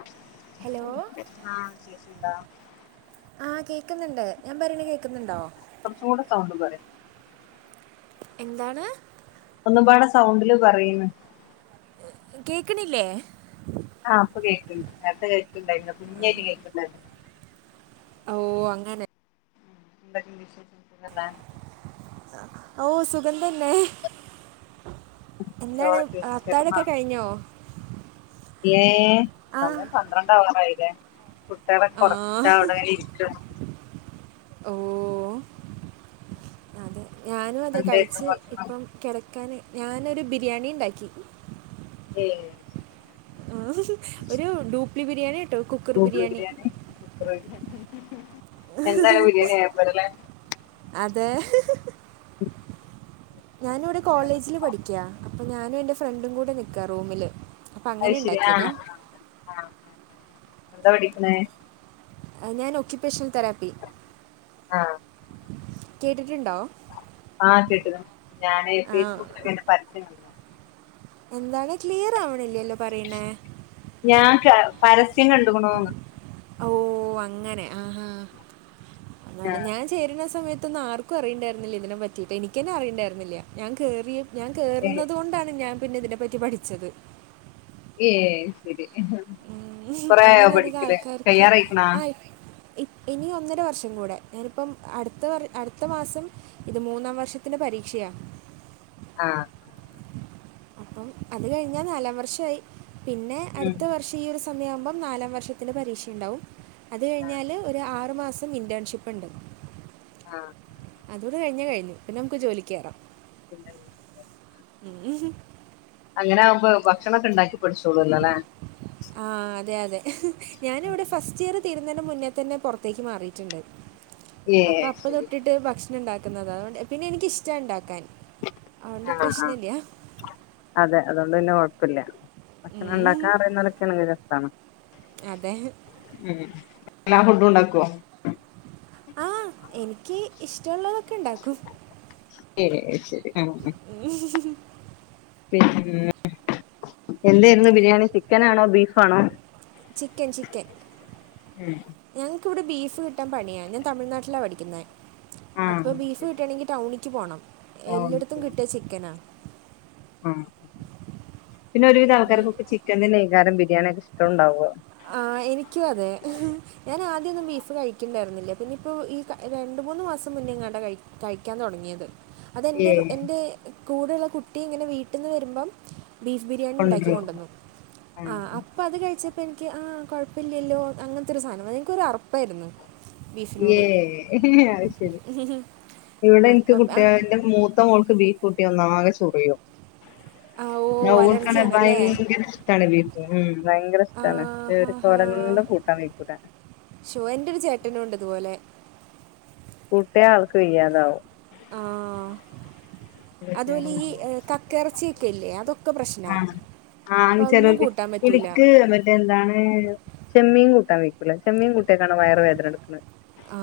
[inaudible] Hello ആഹ് കേക്ക്‌ണ്ടാ ആ കേക്ക്ന്ന് ണ്ട് ഞാൻ പറീണ കേക്കുന്നുണ്ടോ കൊറച്ചുകൂടെ സൗണ്ട് പറിം എന്താണ് ഒന്ന്പാടെ സൗണ്ടില് പറീം [unintelligible] കേക്ക്ണില്ലേ ആ പ്പൊ കേക്ണ്ട് നേര്ത്തെ കേക്ക്ണ്ടാരുന്നു പിഞ്ഞേഅയിനിം കേക്ണ്ടായിനു അവൂ അങ്ങനെ ഇന്ത വിശേഷങ്ങൾ സുഖലോ [inaudible] അവൂ സുഖം തന്നെ എന്താണ് ചോറൊക്കെ വെയ്ച്ച് അത്തായൊക്കെ കഴിഞ്ഞോ ഏ ആ സമയം പന്ത്രണ്ടാവാറായില്ലേ കുട്ടിളൊകെ ആ ഒറകിച്ചാവ്ടെ ഇരിക്ക് ഓ വൊ അതെ ഞാനും അതെ എന്തായിരുന്നു കഴിച്ച് ഭക്ഷണം ഇപ്പം കെടക്കാൻ ഞാനൊരു ബിരിയാണിണ്ടാക്കി ഏ ആ ഒരു ഡൂപ്ലി ബിരിയാണിയാട്ടോ ഡ്യൂബിൾ ബിരിയാണി കുക്കർ [unintelligible] എന്തായാലും ബിരിയാണി ആയപൊരേലെ അതേ ഹ് ഹ് ഉ [inaudible] ഞാനിവ്ടെ കോളേജില് പഠിക്കൃ അപ്പൊ ഞാനും എന്റെ ഫ്രണ്ടും കൂടെ നിക്കാ റൂമില് അയ് ശെരി ആ ആ എന്താ പഠിക്ക്ണ് ഞാൻ ഓക്കിപേഷണ് തെറാപ്പി ആ കേട്ടിട്ട്ണ്ടോ ആ കേട്ട്ക്ണ് ഞാന് ഫേയിസ്ബുക്കിലയ്ൻ്റെ പരസ്യം കണ്ട്ക്ണ് എന്താണ് ക്ലിയർ ആവ്ണില്ലല്ലോ പറീണേ ഞാൻ പ പരസ്യം കണ്ടുക്ണൂന്ന് ഓ അങ്ങനെ ആ ഹാ [unintelligible] ഞാൻ ചേര്ണ സമയത്തൊന്നും ആർക്കും അറിയിണ്ടായിര്ന്നില്ല ഇതിനെ പറ്റീട്ടെ എനിക്കെന്നെ അറിയിണ്ടയിര്ന്നില്ല ഞാൻ കേറിയെ ഞാൻ ഏഹ് കേറുന്നതൊണ്ടാണ് ഞാൻ പിന്നെ ഇതിനെപ്പറ്റി പഠിച്ചത് ഏ ശെരി [unintelligible] അങ്ങനെ അധികം ആൾക്കാർക്ക് കയ്യാറായിക്ക്ണാ ആയി ഇ ഇനിയ ഒന്നര വർഷം കൂടെ ഞാനിപ്പം അടുത്ത വർ അടുത്ത മാസം ഇത് മൂന്നാം വർഷ ത്തിന്റെ പരീക്ഷയാ ആഹ് അപ്പം അത് കഴിഞ്ഞാ നാലാം വർഷയി പിന്നെ ഉം അടുത്ത വർഷം ഈ ഒരു സമയം ആവുമ്പോം നാലാം വർഷത്തിന്റെ പരീക്ഷയുണ്ടാാവും അത് ആഹ് കഴിഞ്ഞാല് ഒരു ആറു മാസം ഇന്റേൺഷിപ്പ്ണ്ട് ആഹ് അതുടെ കഴിഞ്ഞ കഴിഞ്ഞു പിന്നെ നമുക്ക് ജോലിക്കേറാം [unintelligible] [unintelligible] അങ്ങനാഉമ്പോ ഭക്ഷണം ഒക്കെ ഉണ്ടാക്കി പഠിച്ചോളൂല്ലോല്ലേ ആഹ് അതെ അതെ ഞാനിവിടെ ഫസ്റ്റ് ഇയർ തീരുന്നന്റെ മുന്നേ തന്നെ പുറത്തേക്ക് മാറിയിട്ടുണ്ട് അപ്പൊ ഏഹ് അപ്പൊ ശരി തൊട്ടിട്ട് ഭക്ഷ ണണ്ടാക്കുന്നത് അതൊണ്ട് പിന്നെ എനിക്കിഷ്ടണ്ടാക്കാൻ അഓണ്ട് ആഹ് ആഹ് പ്രശ്നല്ല അതെ അതൊണ്ട് വല്യ കൊഴപ്പല്ല ഉം. ഭക്ഷണംണ്ടാക്കാൻ അറിയുന്നലൊക്കെണെങ്കി രസാണ് അതെ ഉം എല്ലാ ഫുഡുണ്ടാക്കോ ആഹ് എനിക്ക് ഇഷ്ടമുള്ളതൊക്കെ ണ്ടാക്കും ശരി ശരി ആഹ് ആഹ് ശരി ശരി പിന്നെ എന്തായിരുന്നു ബിരിയാണി ചിക്കനാണോ ബീഫാണോ ചിക്കൻ ചിക്കൻ ഉം ഞങ്ങക്ക്വ്ടെ ബീഫ് കിട്ടാൻ പണിയാ ഞാൻ തമിഴ്നാട്ടിലാ പഠിക്കുന്നേ അപ്പൊ ആഹ് ബീഫ് ശരി കിട്ടണെങ്കി ടൗണിക്ക് പോണം ആഹ് എല്ലായിടത്തും കിട്ട ചിക്കനാ അഹ് പിന്നെ ഒരുവിധ അങ്ങനെ ആൾക്കാർക്കൊക്കെ ചിക്കൻ നൈകാരം ബിരിയാണിക്കെ ഇഷ്ടംണ്ടാവ ആഹ് എനിക്കു അതെ ഞാൻ ആദ്യംന്നും ബീഫ് കഴിക്ണ്ടായിരുന്നില്ല പിന്നെ ഇപ്പോ ഈ രണ്ട് മൂന്നു മാസം മുന്നെ ങ്ങാണ്ടാ കയി കഴിക്കാൻ തുടങ്ങിയത് അതെൻന്റെ ഏഹ് എൻറ കൂടെള്ള കുട്ടി ഇങ്ങനെ വീട്ടിന്ന് വരുമ്പം ബീഫ് ബിരിയാണിണ്ടാക്കി കൊണ്ടരോ കൊണ്ടൊന്നു ആഹ് അപ്പ അത് കഴിച്ച പ്പ എനിക്ക് ആഹ് കുഴപ്പല്ല്യല്ലോ അങ്ങൻത്തെ ഒരു സാനം എനിക്കൊരു അറപ്പായിരുന്നു ബീഫിനോട് ഏഹ് അഹ് ശരി ഇവിടെ ഇൻക്ക് അപ്പം കുട്ട്യേ അങ്- ന്റെ മൂ ത്ത മോൾക്ക് ബീഫ് കൂട്ടിയ ഒന്നാകെ ചൊറിയും ആഹ് ഞാൻ ഓൾ കാണേ ഭയങ്കര ഇഷ്ടമണ് ബീഫ് ഉം ഭയങ്കര ആ ഇഷ്ടണ് ഹാ ഏറ് ഹാ കോരന്തും കൂട്ടാൻ വയിക്കൂട ഷോ എന്റെ ഒരു ചേട്ടനും ഉണ്ട് ഇതുപോലെ കൂട്ട്യാ ആൾക്ക് വെയ്യാതാവും ആഹ് അതുപോലെ ഈ കക്കിറച്ചിയൊക്കെല്ലേ അതൊക്കെ പ്രശ്നാ ആഹ് അപ്പൊ ആഹ് അഒന്നും ചെലോർക്ക് കൂട്ടാൻ പറ്റൂല എനിക്ക് മറ്റേ എന്താണ് ചെമ്മീൻ കൂട്ടാൻ വൈക്കൂല ചെമ്മീൻ കൂട്ടിയാക്കാണ വയറ് വേദനട്ക്ക്ണ് ആ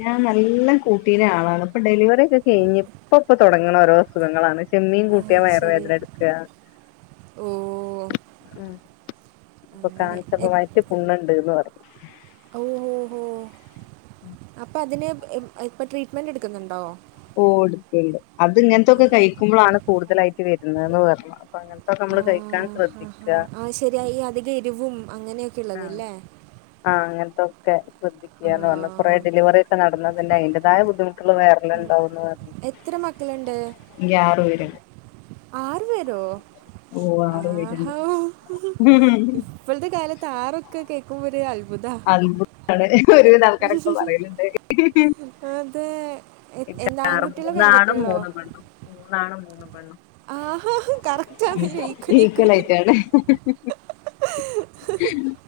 ഞാൻ നല്ല കൂട്ടീന ആളാണ് ഇപ്പൊ ഡെലിവറി ഒക്കെ കഴിഞ്ഞ് പ്പൊ പ്പൊ തൊടങ്ങണ ഓരോ അസുഖങ്ങളാണ് ചെമ്മീൻ അത് കൂട്ടിയാ വയർ ശരി വേദനട്ക്കാ ഓ പ്പൊ അങ്ങനെ കാൺച്ചപ്പോ വയറ്റ് പുണ്ണ്ണ്ട്ന്ന് പറഞ്ഞ് ഓഹ് ഓഹ് അപ്പൊ അതിന് ഇപ് ഇപ്പ ട്രീറ്റ്മെന്റ് എടുക്കുന്നുണ്ടോ ഓഹ് എടുക്ക്ണ്ട് അത് ആ ഇങ്ങൻത്തൊക്കെ കഴിക്കുമ്പോളാണ് കൂടുതലായിട്ട് വരുന്നന്ന് പറഞ് ആഹ് ഹാ ഹാ അഹ് ശരിയാ ഈ അധിക എരിവും അങ്ങനെയൊക്കെ ഉള്ളത് ലേ ആഹ് അങ്ങൻത്തൊക്കെ ശ്രദ്ധി ആ ഇല്ലാന്ന് പറഞ്ഞ് കൊറെ ഡെലിവറിയൊക്കെ നടന്നതല്ലെ അതിന്റതായ ബുദ്ധിമുട്ടുകള് വേറെല്ലെണ്ടാവുന്നറഞ്ഞ് എത്ര മക്കള്ണ്ട് പേരുണ്ട് ആറ് പേരോ ഓ ആറു ആഹ്‌ പേരുണ്ട് ഹൗ ഇപ്പൾത്തെ കാലത്ത് ആറൊക്കെ കേക്കുമ്പോ ഒര് അത്ഭുതാ ഇവടെ ഒരുവിധാൾക്കാരൊക്കെ പറയല്ണ്ടേ [inaudible] അത് എ എന്താ ആൺകുട്ട്യളോ മൂന്നാണും പെൺകുട്ട്യളോ മൂന്ന് പെണ്ണും മൂന്നാണും മൂന്ന് പെണ്ണും. ആഹാ കറക്റ്റാണല്ലോ [inaudible] ഈക്വൽ ഈക്വൽ വീക്കലായിട്ടാണ്. [unintelligible]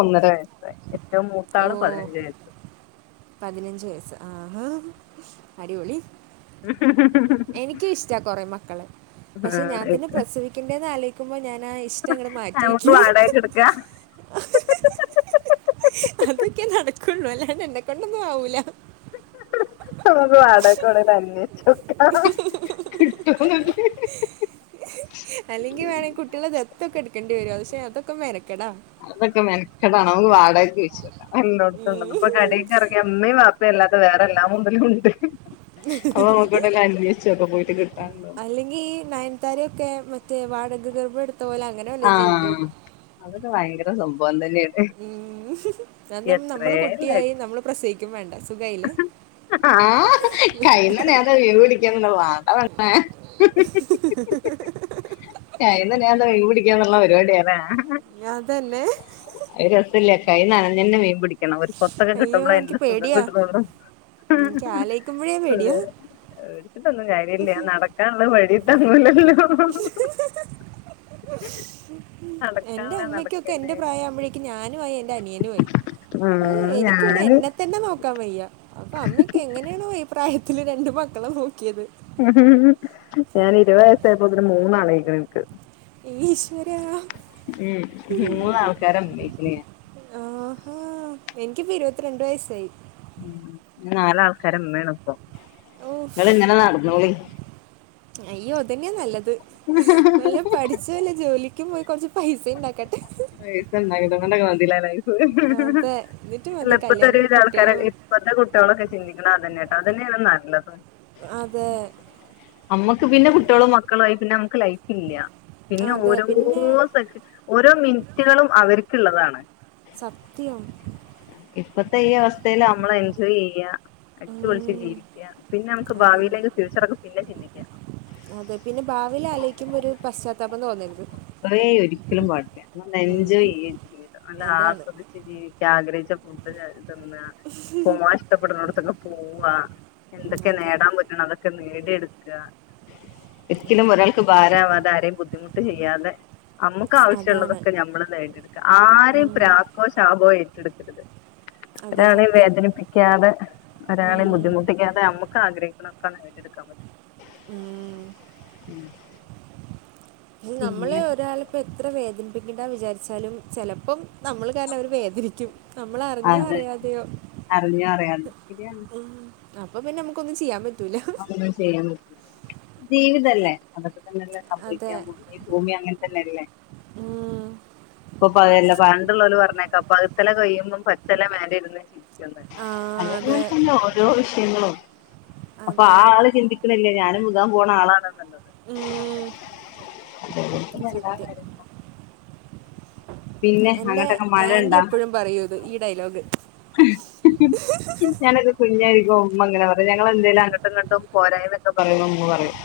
ഒന്നര വയസ്സായി ഏറ്റവും മൂത്താള് ഓഹ്‌ പതിനഞ്ച് വയസ്സ് പതിനഞ്ച് വയസ്സ് ആഹ്‌ ഹ്‌ അടിപൊളി എനിക്കിഷ്ടാ കൊറെ മക്കളെ പക്ഷെ ഞാൻ തന്നെ പ്രസവി ക്കെണ്ടെന്നാലോയിക്കുമ്പോ ഞാനാ ഞമുക്ക് വാടകക്കെടുക്കാ [inaudible] അതൊക്കെ നടക്കൊള്ളൂ അല്ലാണ്ടെന്നെക്കൊണ്ടാവൂല ഞമ്മക്ക് വാടകക്കോണെന്നെ നല്ലെ [unintelligible] കിട്ടോന്നൊന്ന് അല്ലെങ്കിൽ വേണെ കുട്ട്യാളെ ദത്തൊക്കെ എടുക്കേണ്ടി വരും പക്ഷെ അതൊക്കെ മെനെക്കടാ അതൊക്കെ മെനക്കെടാണ്. നമ്മക്ക് വാടകക്കോയ്ച്ചോക്കാ ഇല്ലോട്ത്തുണ്ടോ ഉം. കടക്കെറങ്ങിയാ ഇമ്മീം ബാപ്പിമ് അല്ലാത്തെ വേറെ എല്ലാ മുതലുണ്ട് അപ്പൊ നമുക്കിവിടൊക്കെ അന്വേഷിച്ചൊക്കാ പോയിട്ട് കിട്ടാണ്ടോന്ന് അല്ലെങ്കിൽ ഈ നയൻതാരയൊക്കെ മറ്റേ വാടക ഗർഭ എടുത്ത പോലങ്ങനെ ആഹ്‌ അതൊക്കെ ഭയങ്കര സംഭവം തന്നെയാണ്. ഹ്മ്മ് ന എത്രേ നമ്മള് കുട്ടിയായി ലക്ഷം നമ്മള് പ്രസവിക്കും വേണ്ട സുഖായില്ലേ ആഹ്‌ കയ്ന നേരം മീൻ പിടിക്കുന്നുണ്ട് വാണ്ട പെണ്ണെ [inaudible] കൈന നേരം മീൻ പിടിക്കാന്നുള്ള പരിവാടിയാല്ലേ അതന്നെ അത് രസല്ല കൈ നനഞ്ഞന്നെ മീൻ പിടി ഒരു കൊത്തൊക്കെ അയ്യോ കിട്ടുമ്പളെ എനിക്ക് അയിന്റെ സുഖം പേടിയാ കിട്ട്ണൊള്ളൂ. എനിക്ക് ആലോചിക്കുമ്പോഴേ അതെ പേടിയാ പേടിച്ചിട്ടൊന്നും കാര്യല്ല നടക്കാനുള്ള വഴി തങ്ങുലല്ലോ [inaudible] എന്റെ നടക്കാനുള്ള അമ്മയ്ക്കൊക്കെ എന്റെ നടക്കന്നെ പ്രായാമ്പഴേ എനിക്ക് ഞാനുവായി എന്റെ അനിയനും ആയി ഈഹ് ഉം എനിക്കിവിടെ ഞാന് എന്നെ തന്നെ നോക്കാൻ വയ്യ അപ്പൊ അമ്മയൊക്കെ എങ്ങനെയാണോ ഈ പ്രായത്തില് രണ്ട് മക്കളെ നോക്കിയത്. [inaudible] ഞാന് ഇരുവയസായപ്പോതിന് മൂന്നാളായിക്ക്ണ് ഇന്ക്ക് ഈശ്വര ഹ്മ്മ് മൂന്നാൾക്കാരെ ഇമ്മി ലെ ആഹ്‌ ഹാ എനിക്കിപ്പോ ഇരുപത്തിരണ്ട് വയസ്സായി. ഹ്മ്മ് ഇനി നാലാൾക്കാരെ ഇമ്മേണ് ഇപ്പൊ ഓഫ്, ഇങ്ങളിങ്ങനെ നടന്നോളി അയ്യോ അതന്നെ നല്ലത് [inaudible] വല്ലോം പഠിച്ച് വെല്ല ജോലിക്കും പോയി കൊറച്ച് പൈസണ്ടാക്കട്ടെ പൈസണ്ടാക്കട്ടെ ഇന്നട്ടൊക്കെ മതി ലെ ലൈഫ്. അതെ എന്നിട്ട് അല്ല മതി ഇപ്പത്തെ കല്യാണം ഒരുവിധ കുട്ടികളും ആൾക്കാരങ്ങനെ ഇപ്പത്തെ കുട്ട്യാളൊക്കെ ചിന്തിക്ക്ണെ അതന്നെട്ടോ, അതന്നെയാണ് നല്ലത് അതെ. അമ്മക്ക് പിന്നെ കുട്ട്യോളും മക്കളായി പിന്നെ നമക്ക് ലൈഫില്ല്യ. പിന്നെ അതെ ഓരോ പിന്നെ സെക്ഷ ഓരോ മിൻറ്റ്കളും അവര്ക്ക്ള്ളതാണ്. സത്യം. ഇപ്പത്തെ ഈ അവസ്ഥയില് നമ്മളെൻജോയ് ചെയ്യാ അടിച്ച് പൊളിച്ച് ഉം. ജീവിക്കാ, പിന്നെ നമ്മക്ക് അതന്നെ ഭാവീലേക്ക് ഫ്യൂച്ചറൊക്കെ പിന്നെ ചിന്തിക്കാ അതെ, പിന്നെ ഭാവിലാലോയ്ക്കുമ്പോ ഒര് പശ്ചാത്താപം തോന്നരുത്. ഏയ് ഒരിക്കലും പാടില്ല. നല്ല എൻജോയ് ചെയ്യ് ജീവിതം നല്ല അതാണ് ആസ്വദി ച്ച് ജീവികാ ആഗ്രഹിച്ച ഫുഡൊക്കെ തിന്നാ പോവാൻ ഇഷ്ടപ്പെടുന്നോട്ത്തൊക്കെ പോവാ ഉം, എന്തൊക്കെ അതെ നേടാൻ പറ്റ്ണെ അതൊക്കെ നേടിയെട്ക്ക ഒരിക്കലും ഒരാൾക്ക് ഭാരാവാതെ ആരെയും ബുദ്ധിമുട്ട് ചെയ്യാതെ അമ്മ ക്ക് അതാണ് വശ്യള്ളതൊക്കെ ഞമ്മള് നേടിയെട്ക്ക ആരും ഉം. പ്രാക്കോ ശാപോ ഏറ്റെട്ക്കര്ത് അതെ ഒരാളെയും സത്യം വേദനിപ്പിക്കാതെ ഒരാളെയും ഉം. ബുദ്ധിമുട്ടിക്കാതെ നമ്മക്ക് ആഗ്രഹിക്കണൊക്കെ നേ എടുക്കാം പറ്റണം ഉം. നമ്മള് ഒരാളിപ്പോ എത്ര വേദനിപ്പിക്കേണ്ടാ വിചാരിച്ചാലും ചെലപ്പം നമ്മള് കാരണം അവര് വേദനിക്കും നമ്മള് അറിഞ്ഞോ അത് അറിയാതേയോ അറിഞ്ഞോ അറിയാതെ ശെരിയാണ് അപ്പൊ പിന്നെ നമുക്കൊന്നും ചെയ്യാ പറ്റൂല ചെയ്യാ പറ്റൂല ജീവിതല്ലേ അതൊക്കെ തന്നെല്ലെ അതെ സംഭവിക്കാൻ പോണെ ഈ ഭൂമി അങ്ങൻതന്നെയല്ലേ ഉം ഇപ്പൊ പ പണ്ട്ള്ളോല് പർഞ്ഞേക്കാ പഴ്ത്തല കൊഴിയുമ്പം പച്ചല മേലെയിര്ന്ന് ചിരിക്കു ന്ന് ആ അതെ അങ്ങൻതെന്നെ ഓരോ വിഷയങ്ങളും അപ്പൊ ആ അതെ ആള് ചിന്തി ണ്ല്യാ ഞാനും വിഖാൻ പോണ ആളാണെന്ന്ള്ളത് ഉം, ന എന്റെ അങ്ങട്ടൊക്കെ മഴ ആന്റി ഇണ്ടാ എപ്പഴും പറയൂത് ഈ ഡയലോഗ് ഞാനൊക്കെ കുഞ്ഞായിരിക്കും ഉമ്മങ്ങനെ പറയും ഞങ്ങളെന്തേലും അങ്ങട്ടും ഇങ്ങട്ടും പോരായ്മൊന്നൊക്ക പറയുമ്പം ഇമ്മ പറയും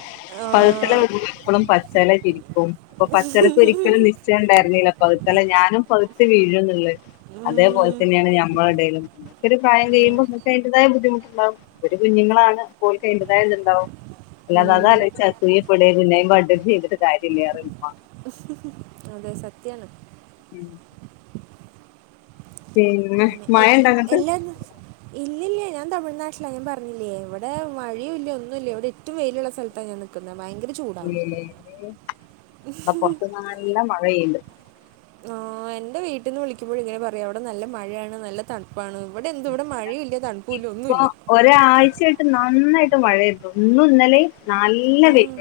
ആഹ് [unintelligible] ളും പച്ചല ചിരിക്കും അപ്പൊ പച്ചലക്ക് ഒരിക്കലും നിശ്ചണ്ടായിരുന്നീല പകുത്താല്ലേ ഞാനും പഴ്ത്ത് വീഴുന്ന്ള്ളേ അതേപോൽതന്നേണ് ഞമ്മളെ എടേലും ഇങ്ങക്കൊരു പ്രായം കഴിയുമ്പോ ഇങ്ങക്ക് ഐന്റേതായ ബുദ്ധിമുട്ടുണ്ടാവും ഇവര് കുഞ്ഞുങ്ങളാണ് അപോൽക്ക് ഐന്റേതായ ഇത്ണ്ടാവും അല്ലാതെ അതാലോയ്ച്ച് അസൂയപ്പെടെ കുന്നായ്മാ കാട്ടെ ചെയ്തിട്ട് കാര്യല്യാറിമ്മ അതെ സത്യാണ് ഉം പിന്നെ എ മഴണ്ടോ അങ്ങട്ട് എല്ലാ ഇല്ലില്ല ഞാൻ തമിഴ്നാട്ടിലാ ഞാൻ പർഞ്ഞില്ലേ ഇവടെ മഴീല്ല ഒന്നുല്ല ഇവടെ റ്റവും വെയില്ള്ള സ്ഥലത്താണ് ഞാൻ നിക്കുന്നെ ഭയങ്കര ചൂടാണ് ഇമ്മേ ഇവടെ പൊർത്ത നാല്ല മഴയ്യ്ണ്ട് ആഹ് എന്റെ വീട്ടീന്ന് വിളിക്കുമ്പയും ഇങ്ങനെ പറയും അവിടെ നല്ല മഴയാണ് നല്ല തൺപ്പാണ് ഇവടെ എന്ത് ഇവടെ മഴീല്ല തണുപ്പുല്ല ഒന്നുല്ല്യ ഒരാഴ്ചായിട്ട് നന്നായിട്ട് മഴയ്ര്ന്നു ഇന്നും ഇന്നലേം നല്ല വെ ഉം.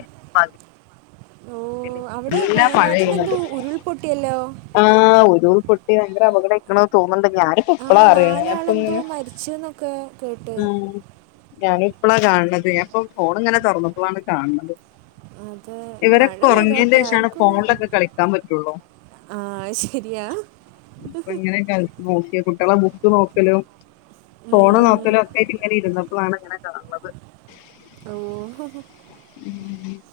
ഓ അവിടെ നല്ല വയനാട്ടിലെന്തോ മഴെയ്യുന്നുണ്ട് ഉരുൾപൊട്ടിയല്ലോ ആഹ് ഉരുൾപൊട്ടി ഭയങ്കര അപകടായ്ക്ക്ണ് തോന്ന്ണ്ട് ഞാന് ആ ഇപ്പളാ അറിണെ നാലാളെന്തോ ഞാപ്പങ്ങനെ മരിച്ചെന്നൊക്കെ കേട്ട് ഞാണ്പ്പളാ കാൺണത് ഞാൻ ഇപ്പെ ഫോണ്ങ്ങനെ തൊറന്നപ്പളാണ് കാൺണത് അത് മഴ ഇവരൊക്കെ പെയ്തോട്ടെ ഒർങ്ങേൻ്റേഷാണ് ഫോൺലൊക്കെ കളിക്കാൻ പറ്റൊള്ളൂ ആഹ് ശ രിയ ഇപ്പ ഇങ്ങനെ ക നോക്കിയ കുട്ട്യളെ ബുക്ക് നോക്കലും ഫോണ് ഉം. നോക്കലോ ഒക്കെയ്റ്റ് ഇങ്ങനെ ഇരുന്നപ്പളാണ് ഇങ്ങനെ ക ഓഹ് ഉം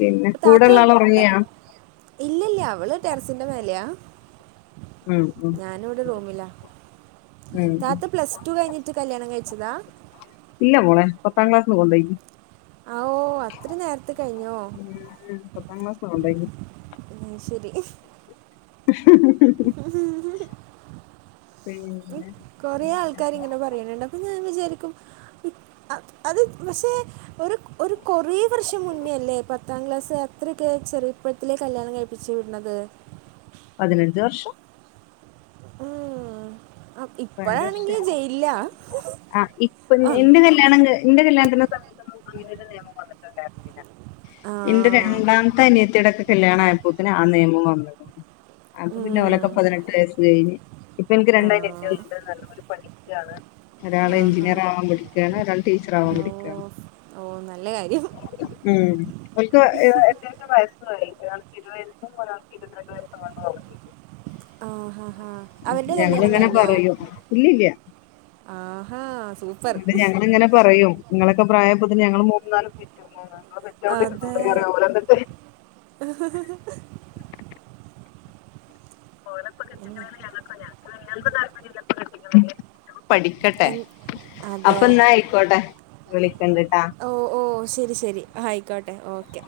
പിന്നെ പ്പ താത്ത കൂടെള്ള ആള് ഉറങ്ങിയാ ഇല്ലല്ല അവള് ടെറസിന്റെ മേലെയാ ഉം ഉം ഞാനവ്ടെ റൂമിലാ ഉം ഉം താത്ത പ്ലസ് ടു കഴിഞ്ഞി ട്ട് കല്യാണം കഴിച്ചതാ ഇല്ല മോളെ പത്താംക്ലാസ്സിന്ന് കൊണ്ടേയ്ക്ക് ആ ഓ അത്ര നേരത്തെ കഴിഞ്ഞോ ഉം പത്താംക്ലാസ്ന്ന് ഒണ്ടായ്നി ഉം ശെരി പിന്നെ കൊറേ ആൾക്കാര്ങ്ങനെ പറയ്ണണ്ട് അപ്പൊ ഞാൻ വിചാര്ക്കും ഉം ആഹ് അത് പക്ഷേ ഒര് ഒരു കൊറേ വർഷം മുന്നേയല്ലേ പത്താം ക്ലാസ് അത്രക്കെ ചെറിപ്പ പ്പത്ത്ലെ കല്യാണം കഴിപ്പിച്ച് വിട്ണത് പതിനഞ്ച് വർഷം ഉം ആഹ് ആം പതിനഞ്ച് ഇപ്പഴാണെങ്കി വർഷായി ജയ്യ്‌ല്ല ആം ല്യാണങ്ക് ന്റെകല്യാണ്ത്ത്ന്റെ സമയത്തൊന്നും അങ്ങനൊരു നിയമം വന്നിട്ടുണ്ടായ്രിനന്ന്ല്ല ആ. ന്റെ രണ്ടാമത്ത് ന്റെ അനിയത്തിടെക്കെ കല്ല്യാണായപ്പോത്തിന് ആ നെയമം വന്ന്ക്ക്ണ് അപ്പൊ പിന്നെ ഓലൊക്കെ ഉം. പതിനെട്ട് വയസ്സ്കയ്ഞ്ഞ് ഇപ്പൻക്ക് ആ. രണ്ട് അനിയ ത്തിൾണ്ട് നല്ല പഠിക്കാണ് ഒരാള് ആഹാ. എഞ്ചിനീയർ ആവാൻ പഠിക്കാണ് ഒരാൾ ടീച്ചർ ആവാൻ പഠി ഓഹ് നല്ലകാര്യം ഉം ഒൽക്ക് എഹ് എത്രമത്തെ വയസ്സായ് ഒരാക്ക് ഇരുവയസ്സും ഒരാക്ക് ഇരത്രണ്ട് വയസ്സും എങ്ങാണ്ടോ ആവുന്നുണ്ട് ആഹ് ഹഹ അവര്ടെ ഞങ്ങളിങ്ങനെ കല്യാണംകഴിഞ്ഞോ പറയും ഇല്ലില്ല ആഹ് ഹാ സൂഫ് ന്ന്ട്ട് ഞങ്ങള്ങ്ങനെ പറയും ങ്ങളൊക്കെ പ്രായാപത്ത്ന് ഞങ്ങള് മൂന്ന് നാല് പെറ്റുക്കു ആഹ് ങ്ങൾ പെറ്റവ്ടെ ഇര്ന്നോളി അതെ പറേം ഓലെന്ന്ട്ട് പിന്നെ ഞങ്ങക്കുങ്ങ്നാ അഹ് ഞങ്ങ്ക്ക് താല്പര്യല്പ്പ്പം കെട്ടിക്ക്ണേന് പഠിക്കട്ടെ എൻ അതെ അപ്പന്നായ്ക്കോട്ടെ വിളിക്കൺണ്ട്ട്ടാ ഓഹ് ഓഹ് ശെരി ശെരി ആയ്ക്കോട്ടെ ഓക്കെ